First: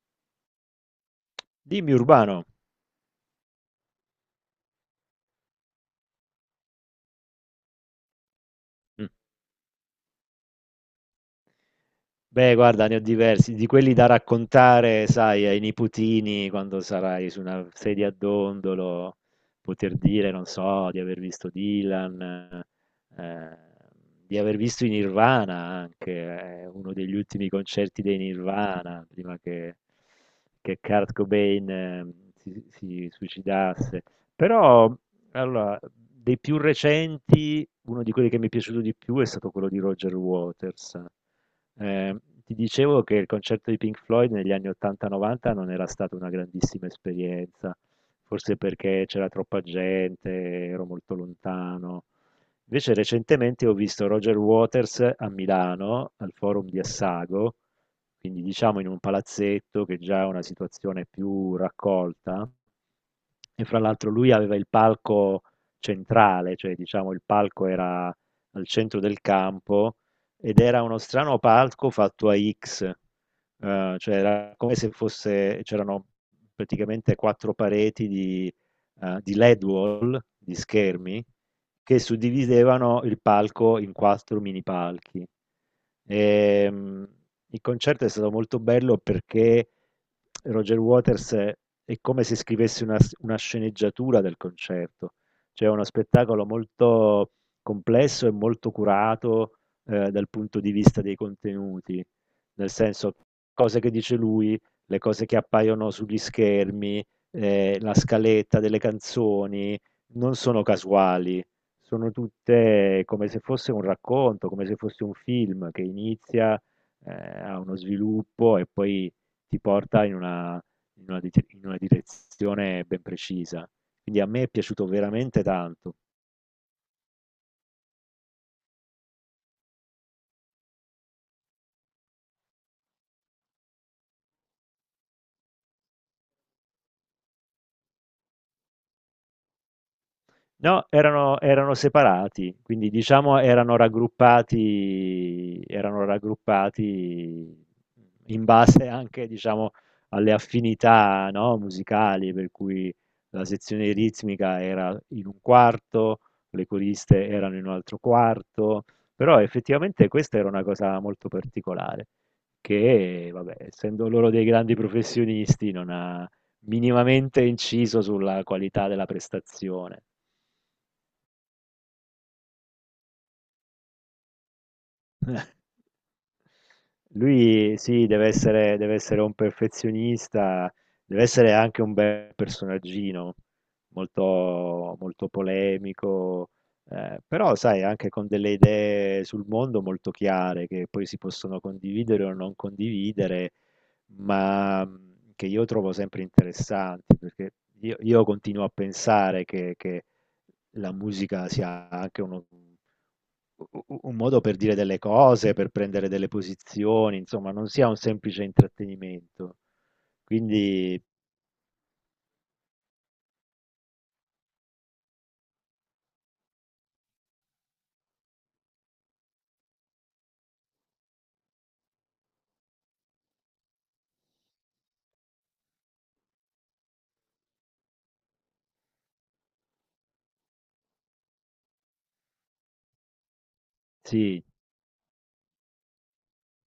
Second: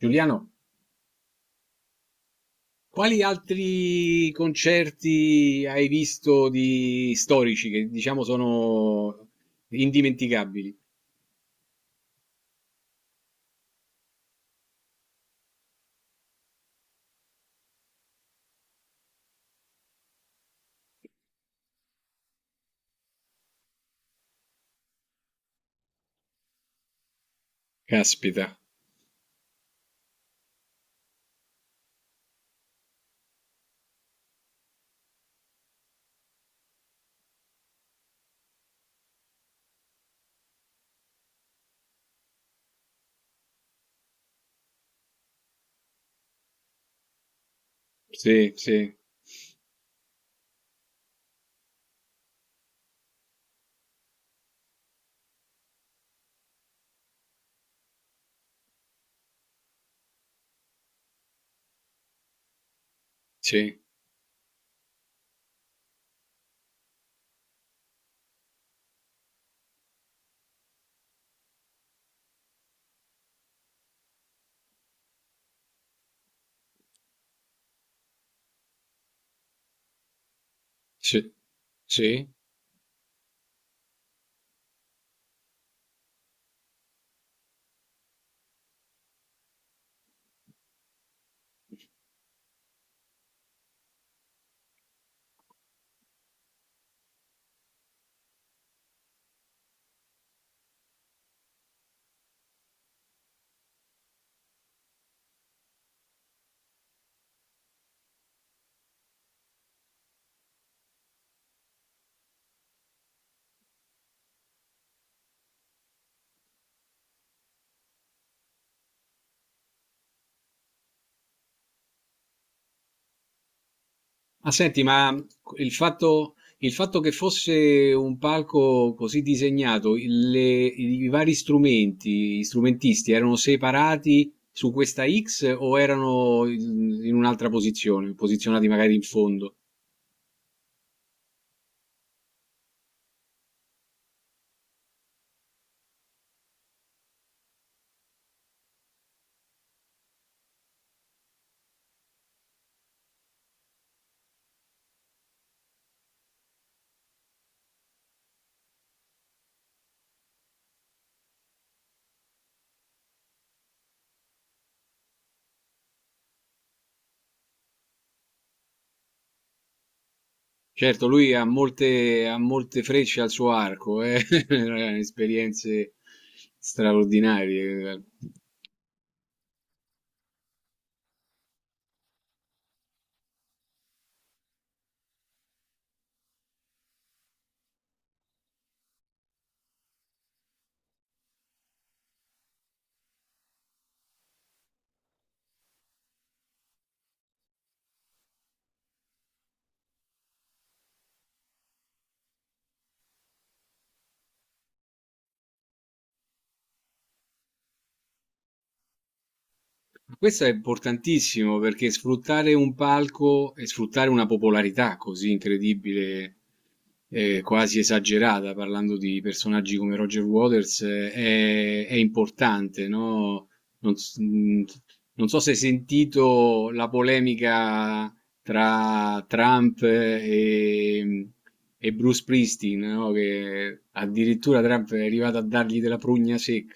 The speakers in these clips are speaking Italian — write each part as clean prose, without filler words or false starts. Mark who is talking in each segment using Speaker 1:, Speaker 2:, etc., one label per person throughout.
Speaker 1: Giuliano,
Speaker 2: Dimmi Urbano.
Speaker 1: quali altri concerti hai visto di storici che diciamo
Speaker 2: Mm.
Speaker 1: sono indimenticabili?
Speaker 2: Beh, guarda, ne ho diversi, di quelli da raccontare, sai, ai nipotini quando sarai su una sedia a dondolo, poter dire, non so, di aver visto Dylan, eh, di aver visto i Nirvana anche, uno degli ultimi concerti dei
Speaker 1: Caspita,
Speaker 2: Nirvana, prima che Kurt Cobain, si suicidasse. Però, allora, dei più recenti, uno di quelli che mi è piaciuto di più è stato quello di Roger Waters. Ti dicevo che il concerto di Pink Floyd negli anni 80-90 non era stata una grandissima esperienza,
Speaker 1: sì,
Speaker 2: forse
Speaker 1: sì,
Speaker 2: perché c'era troppa gente, ero molto lontano. Invece recentemente ho visto Roger Waters a Milano, al Forum di Assago, quindi diciamo in un palazzetto che già è una situazione più raccolta, e fra
Speaker 1: sì,
Speaker 2: l'altro lui aveva il palco centrale, cioè diciamo il palco era al centro del campo ed era uno strano palco fatto a X, cioè era come se fosse, c'erano praticamente quattro pareti di LED wall, di schermi,
Speaker 1: sì,
Speaker 2: che
Speaker 1: sì.
Speaker 2: suddividevano il palco in 4 mini palchi. Ehm, il concerto è stato molto bello perché Roger Waters è come se scrivesse una sceneggiatura del concerto, cioè è uno spettacolo molto complesso e molto curato, dal punto di vista dei contenuti, nel senso cose che dice lui, le cose che appaiono sugli schermi, la scaletta delle canzoni non sono casuali, sono tutte come se fosse un racconto, come se fosse un film che inizia, ehm, ha uno sviluppo e poi ti porta in una dite in una direzione ben precisa. Quindi a me è
Speaker 1: Ma senti,
Speaker 2: piaciuto
Speaker 1: ma
Speaker 2: veramente tanto.
Speaker 1: il fatto che fosse un palco così disegnato, i vari strumenti, gli strumentisti erano separati su questa X o erano in un'altra posizione, posizionati magari in fondo?
Speaker 2: No, erano separati, quindi diciamo erano raggruppati in base anche, diciamo, alle affinità, no, musicali, per cui la sezione ritmica era in un quarto, le coriste erano in un altro quarto, però effettivamente questa era una cosa molto particolare, che, vabbè, essendo loro dei grandi professionisti, non ha minimamente inciso sulla qualità della prestazione.
Speaker 1: Certo, lui ha molte frecce al suo arco, eh? Esperienze
Speaker 2: Lui
Speaker 1: straordinarie.
Speaker 2: sì, deve essere un perfezionista, deve essere anche un bel personaggino, molto, molto polemico, però sai, anche con delle idee sul mondo molto chiare che poi si possono condividere o non condividere, ma che io trovo sempre interessanti, perché io continuo a pensare che la musica sia anche uno un modo per dire delle cose, per prendere delle posizioni, insomma, non sia un semplice intrattenimento.
Speaker 1: Questo è
Speaker 2: Quindi
Speaker 1: importantissimo perché sfruttare un palco e sfruttare una popolarità così incredibile, quasi esagerata, parlando di personaggi come Roger Waters, è importante, no? Non, s- mh, Non so se hai sentito la polemica tra Trump e Bruce Springsteen, no? Che
Speaker 2: sì.
Speaker 1: addirittura Trump è arrivato a dargli della prugna. Sì,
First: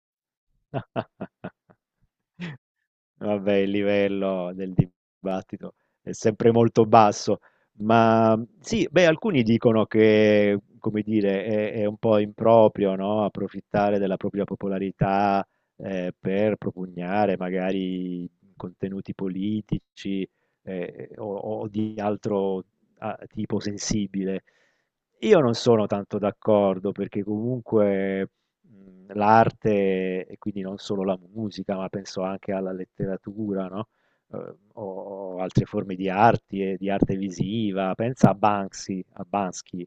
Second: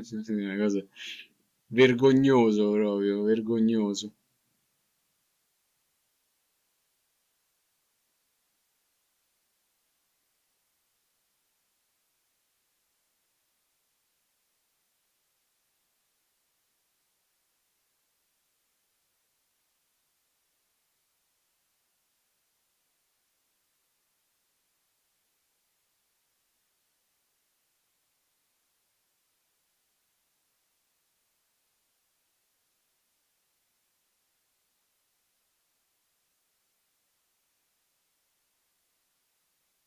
Speaker 1: sì, una cosa vergognoso proprio,
Speaker 2: Vabbè, il
Speaker 1: vergognoso.
Speaker 2: livello del dibattito è sempre molto basso, ma sì, beh, alcuni dicono che, come dire, è un po' improprio, no? Approfittare della propria popolarità, per propugnare magari contenuti politici, eh, o, o di altro, ah, tipo sensibile. Io non sono tanto d'accordo perché comunque mhmm, l'arte e quindi non solo la musica, ma penso anche alla letteratura, no, o altre forme di arti e di arte visiva. Pensa a Banksy,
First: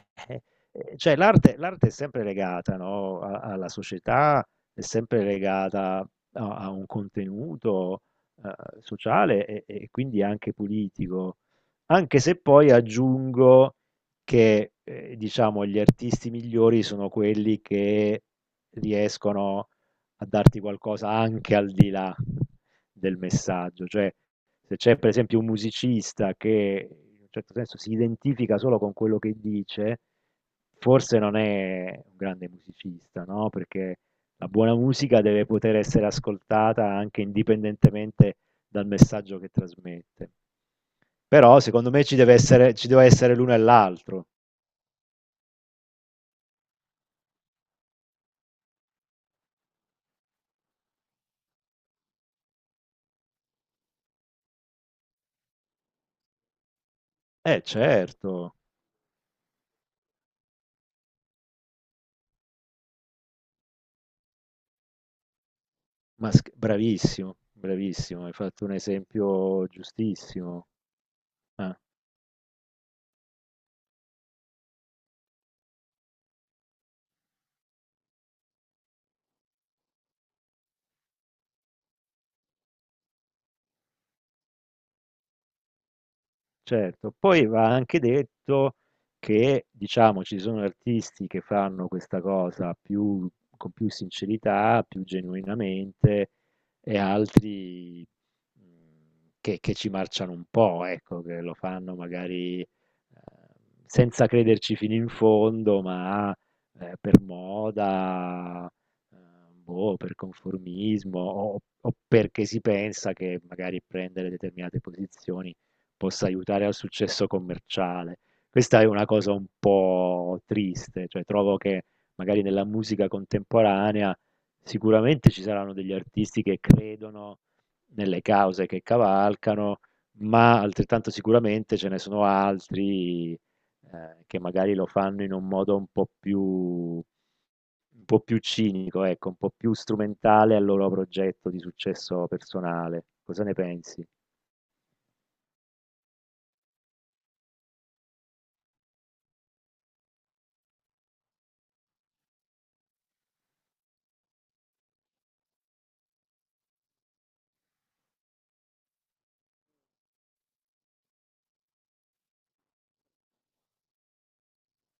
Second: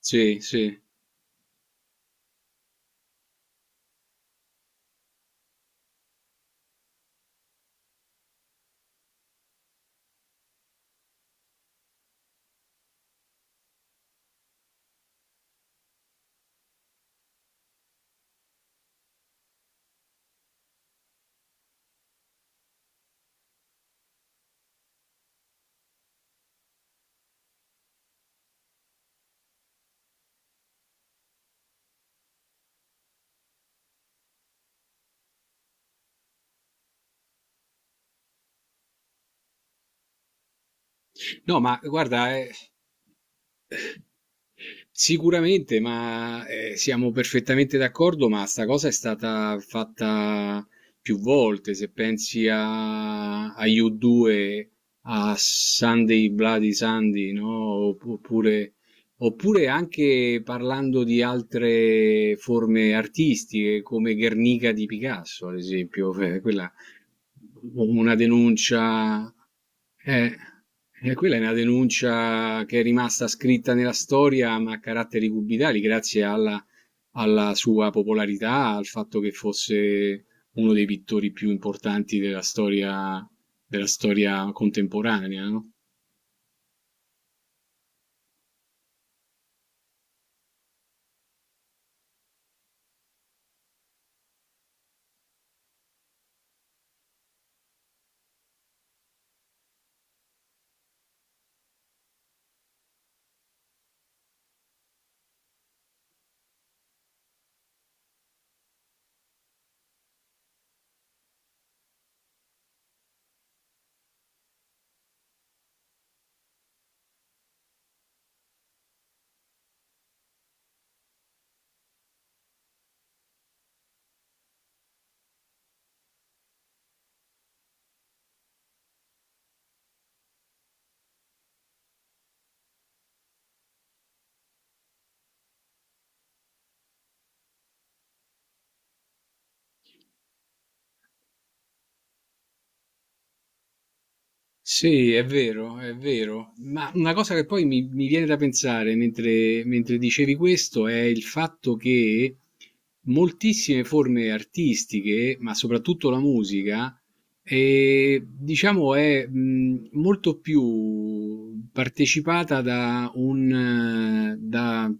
Speaker 1: Sì, sì.
Speaker 2: Cioè l'arte è sempre legata, no, alla società, è sempre legata a, a un contenuto, sociale e quindi anche politico, anche se poi aggiungo che, diciamo gli artisti migliori sono quelli che riescono a darti qualcosa anche al di là del messaggio, cioè se c'è per esempio un musicista che in un certo senso si identifica solo con quello che dice, forse non è un grande musicista, no? Perché la buona musica deve poter essere ascoltata anche indipendentemente dal messaggio che trasmette.
Speaker 1: No,
Speaker 2: Però
Speaker 1: ma
Speaker 2: secondo me
Speaker 1: guarda,
Speaker 2: ci deve essere l'uno e l'altro.
Speaker 1: sicuramente, ma siamo perfettamente d'accordo, ma sta cosa è stata fatta più volte. Se pensi a, a U2, a Sunday Bloody Sunday, no?
Speaker 2: Eh certo,
Speaker 1: Oppure, oppure anche parlando di altre forme artistiche, come Guernica di Picasso, ad esempio, quella
Speaker 2: bravissimo,
Speaker 1: una
Speaker 2: bravissimo, hai fatto un
Speaker 1: denuncia,
Speaker 2: esempio
Speaker 1: eh,
Speaker 2: giustissimo.
Speaker 1: e quella è una
Speaker 2: Eh.
Speaker 1: denuncia che è rimasta scritta nella storia, ma a caratteri cubitali, grazie alla, alla sua popolarità, al fatto che fosse uno dei pittori più importanti della storia contemporanea, no?
Speaker 2: Certo, poi va anche detto che, diciamo, ci sono artisti che fanno questa cosa più con più sincerità, più genuinamente, e altri mh, che ci marciano un po', ecco, che lo fanno magari, senza crederci fino in fondo, ma, per moda, eh, boh, per conformismo o perché si pensa che magari prendere determinate posizioni possa aiutare al successo commerciale. Questa è una cosa un po' triste, cioè trovo che magari nella musica contemporanea sicuramente ci saranno degli artisti che credono nelle cause che cavalcano, ma altrettanto sicuramente ce ne sono altri, che magari lo fanno in un modo un po' più cinico, ecco, un po' più strumentale al loro progetto di successo personale. Cosa ne pensi?
Speaker 1: Sì, è vero, è vero. Ma una cosa che poi mi viene da pensare mentre, mentre dicevi questo è il fatto che moltissime forme artistiche, ma soprattutto la musica, diciamo è molto più partecipata da un, da,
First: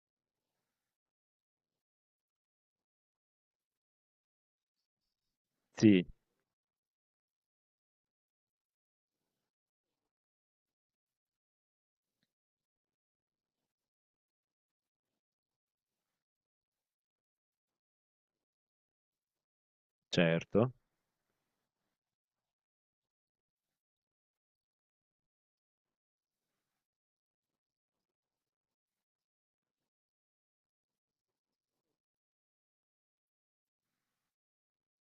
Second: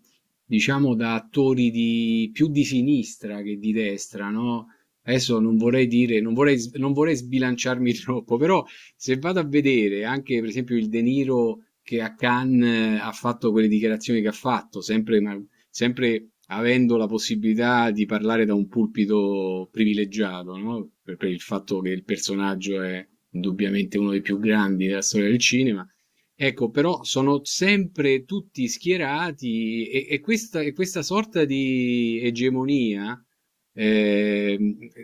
Speaker 1: diciamo, da attori di, più di sinistra che di destra, no? Adesso non vorrei
Speaker 2: Sì,
Speaker 1: dire, non vorrei, non vorrei sbilanciarmi troppo, però se vado a vedere anche per esempio il De Niro che a Cannes ha fatto quelle dichiarazioni che ha fatto, sempre, sempre avendo la possibilità di parlare da un pulpito privilegiato,
Speaker 2: certo.
Speaker 1: no? Per il fatto che il personaggio è indubbiamente uno dei più grandi della storia del cinema. Ecco, però sono sempre tutti schierati e questa sorta di egemonia, eh,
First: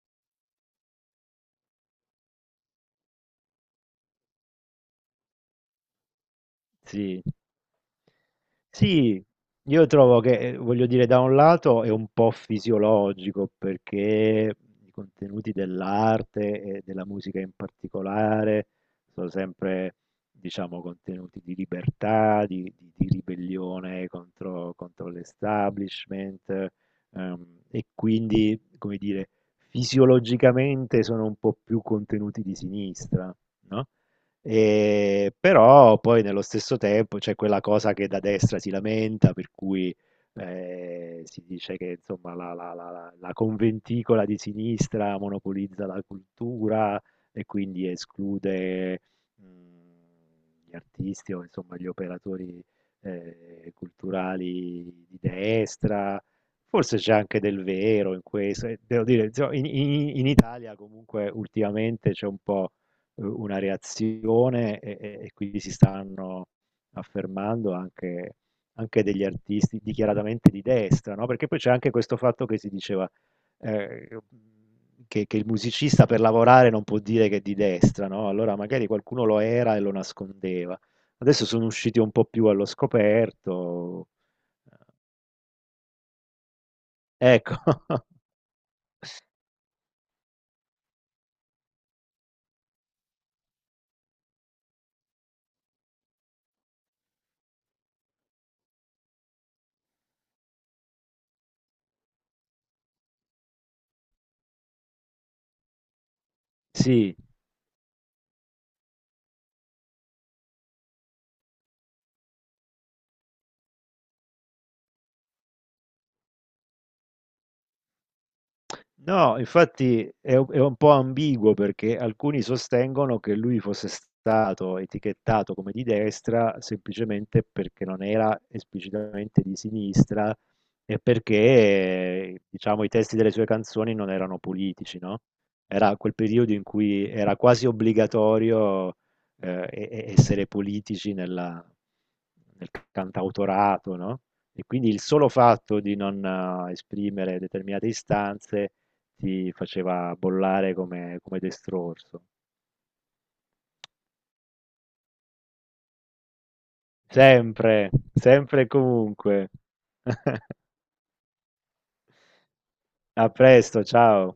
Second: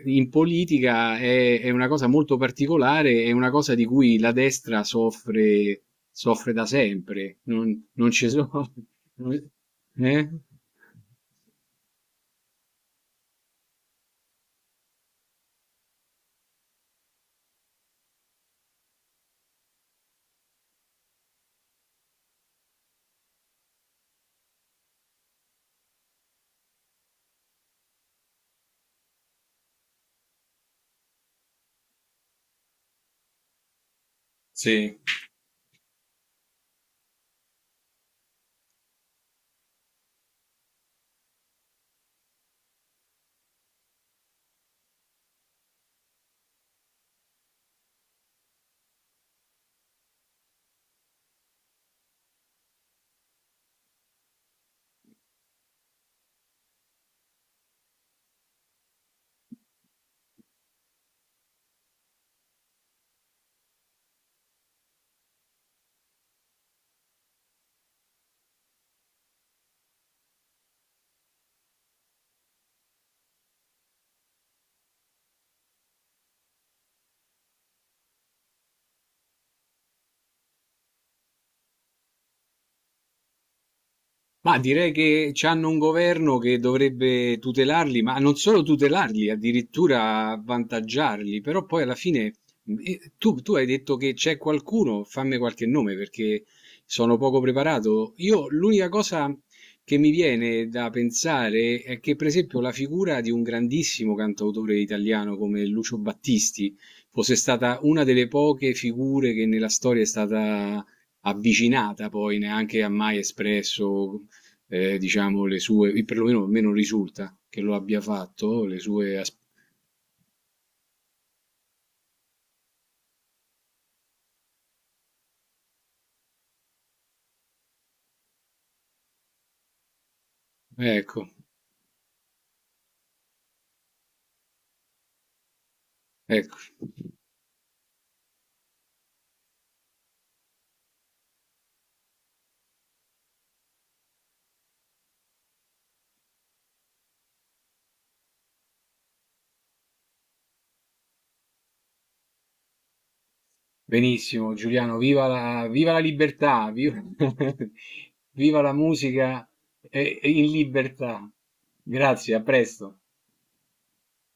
Speaker 1: in politica è una cosa molto particolare, è una cosa di cui la destra soffre, soffre da
Speaker 2: Sì.
Speaker 1: sempre. Non, non ci sono...
Speaker 2: Sì, io trovo
Speaker 1: Eh?
Speaker 2: che, voglio dire, da un lato è un po' fisiologico perché i contenuti dell'arte e della musica in particolare sono sempre, diciamo, contenuti di libertà, di, di ribellione contro, contro l'establishment, ehm, e quindi, come dire, fisiologicamente sono un po' più contenuti di sinistra, no?
Speaker 1: Sì.
Speaker 2: Però poi nello stesso tempo c'è quella cosa che da destra si lamenta, per cui, si dice che insomma, la, la conventicola di sinistra monopolizza la cultura e quindi esclude mh, gli artisti o insomma, gli operatori, culturali di destra. Forse c'è anche del vero in questo, e devo dire, insomma, in in Italia comunque ultimamente c'è un po' u una reazione e quindi si stanno affermando anche degli artisti dichiaratamente di destra, no, perché poi c'è anche questo fatto che si diceva, ehm, che il musicista per lavorare non può dire che è di destra, no, allora magari qualcuno lo era e lo nascondeva. Adesso sono usciti un po' più allo scoperto.
Speaker 1: Ma direi che c'hanno un governo che dovrebbe
Speaker 2: Ecco.
Speaker 1: tutelarli, ma non solo tutelarli, addirittura avvantaggiarli, però poi alla fine tu, tu hai detto che c'è qualcuno, fammi qualche nome perché sono poco preparato. Io l'unica cosa che mi viene da pensare è che per esempio la figura di un grandissimo cantautore italiano come Lucio Battisti
Speaker 2: Sì.
Speaker 1: fosse stata una delle poche figure che nella storia è stata avvicinata poi neanche ha mai espresso diciamo le sue i perlomeno a me non risulta che lo abbia fatto, le sue as
Speaker 2: No, infatti è un po' ambiguo perché alcuni sostengono che lui fosse stato etichettato come di destra semplicemente perché non era esplicitamente di sinistra e
Speaker 1: ecco,
Speaker 2: perché, diciamo, i testi delle sue canzoni non erano politici, no? Era quel periodo
Speaker 1: ecco.
Speaker 2: in cui era quasi obbligatorio, essere politici nel cantautorato, no? E quindi il solo fatto di non, esprimere determinate istanze ti faceva bollare come, come destrorso.
Speaker 1: Benissimo Giuliano, viva la libertà, viva,
Speaker 2: Sempre,
Speaker 1: viva
Speaker 2: sempre e
Speaker 1: la musica,
Speaker 2: comunque.
Speaker 1: in libertà. Grazie, a presto.
Speaker 2: A presto, ciao.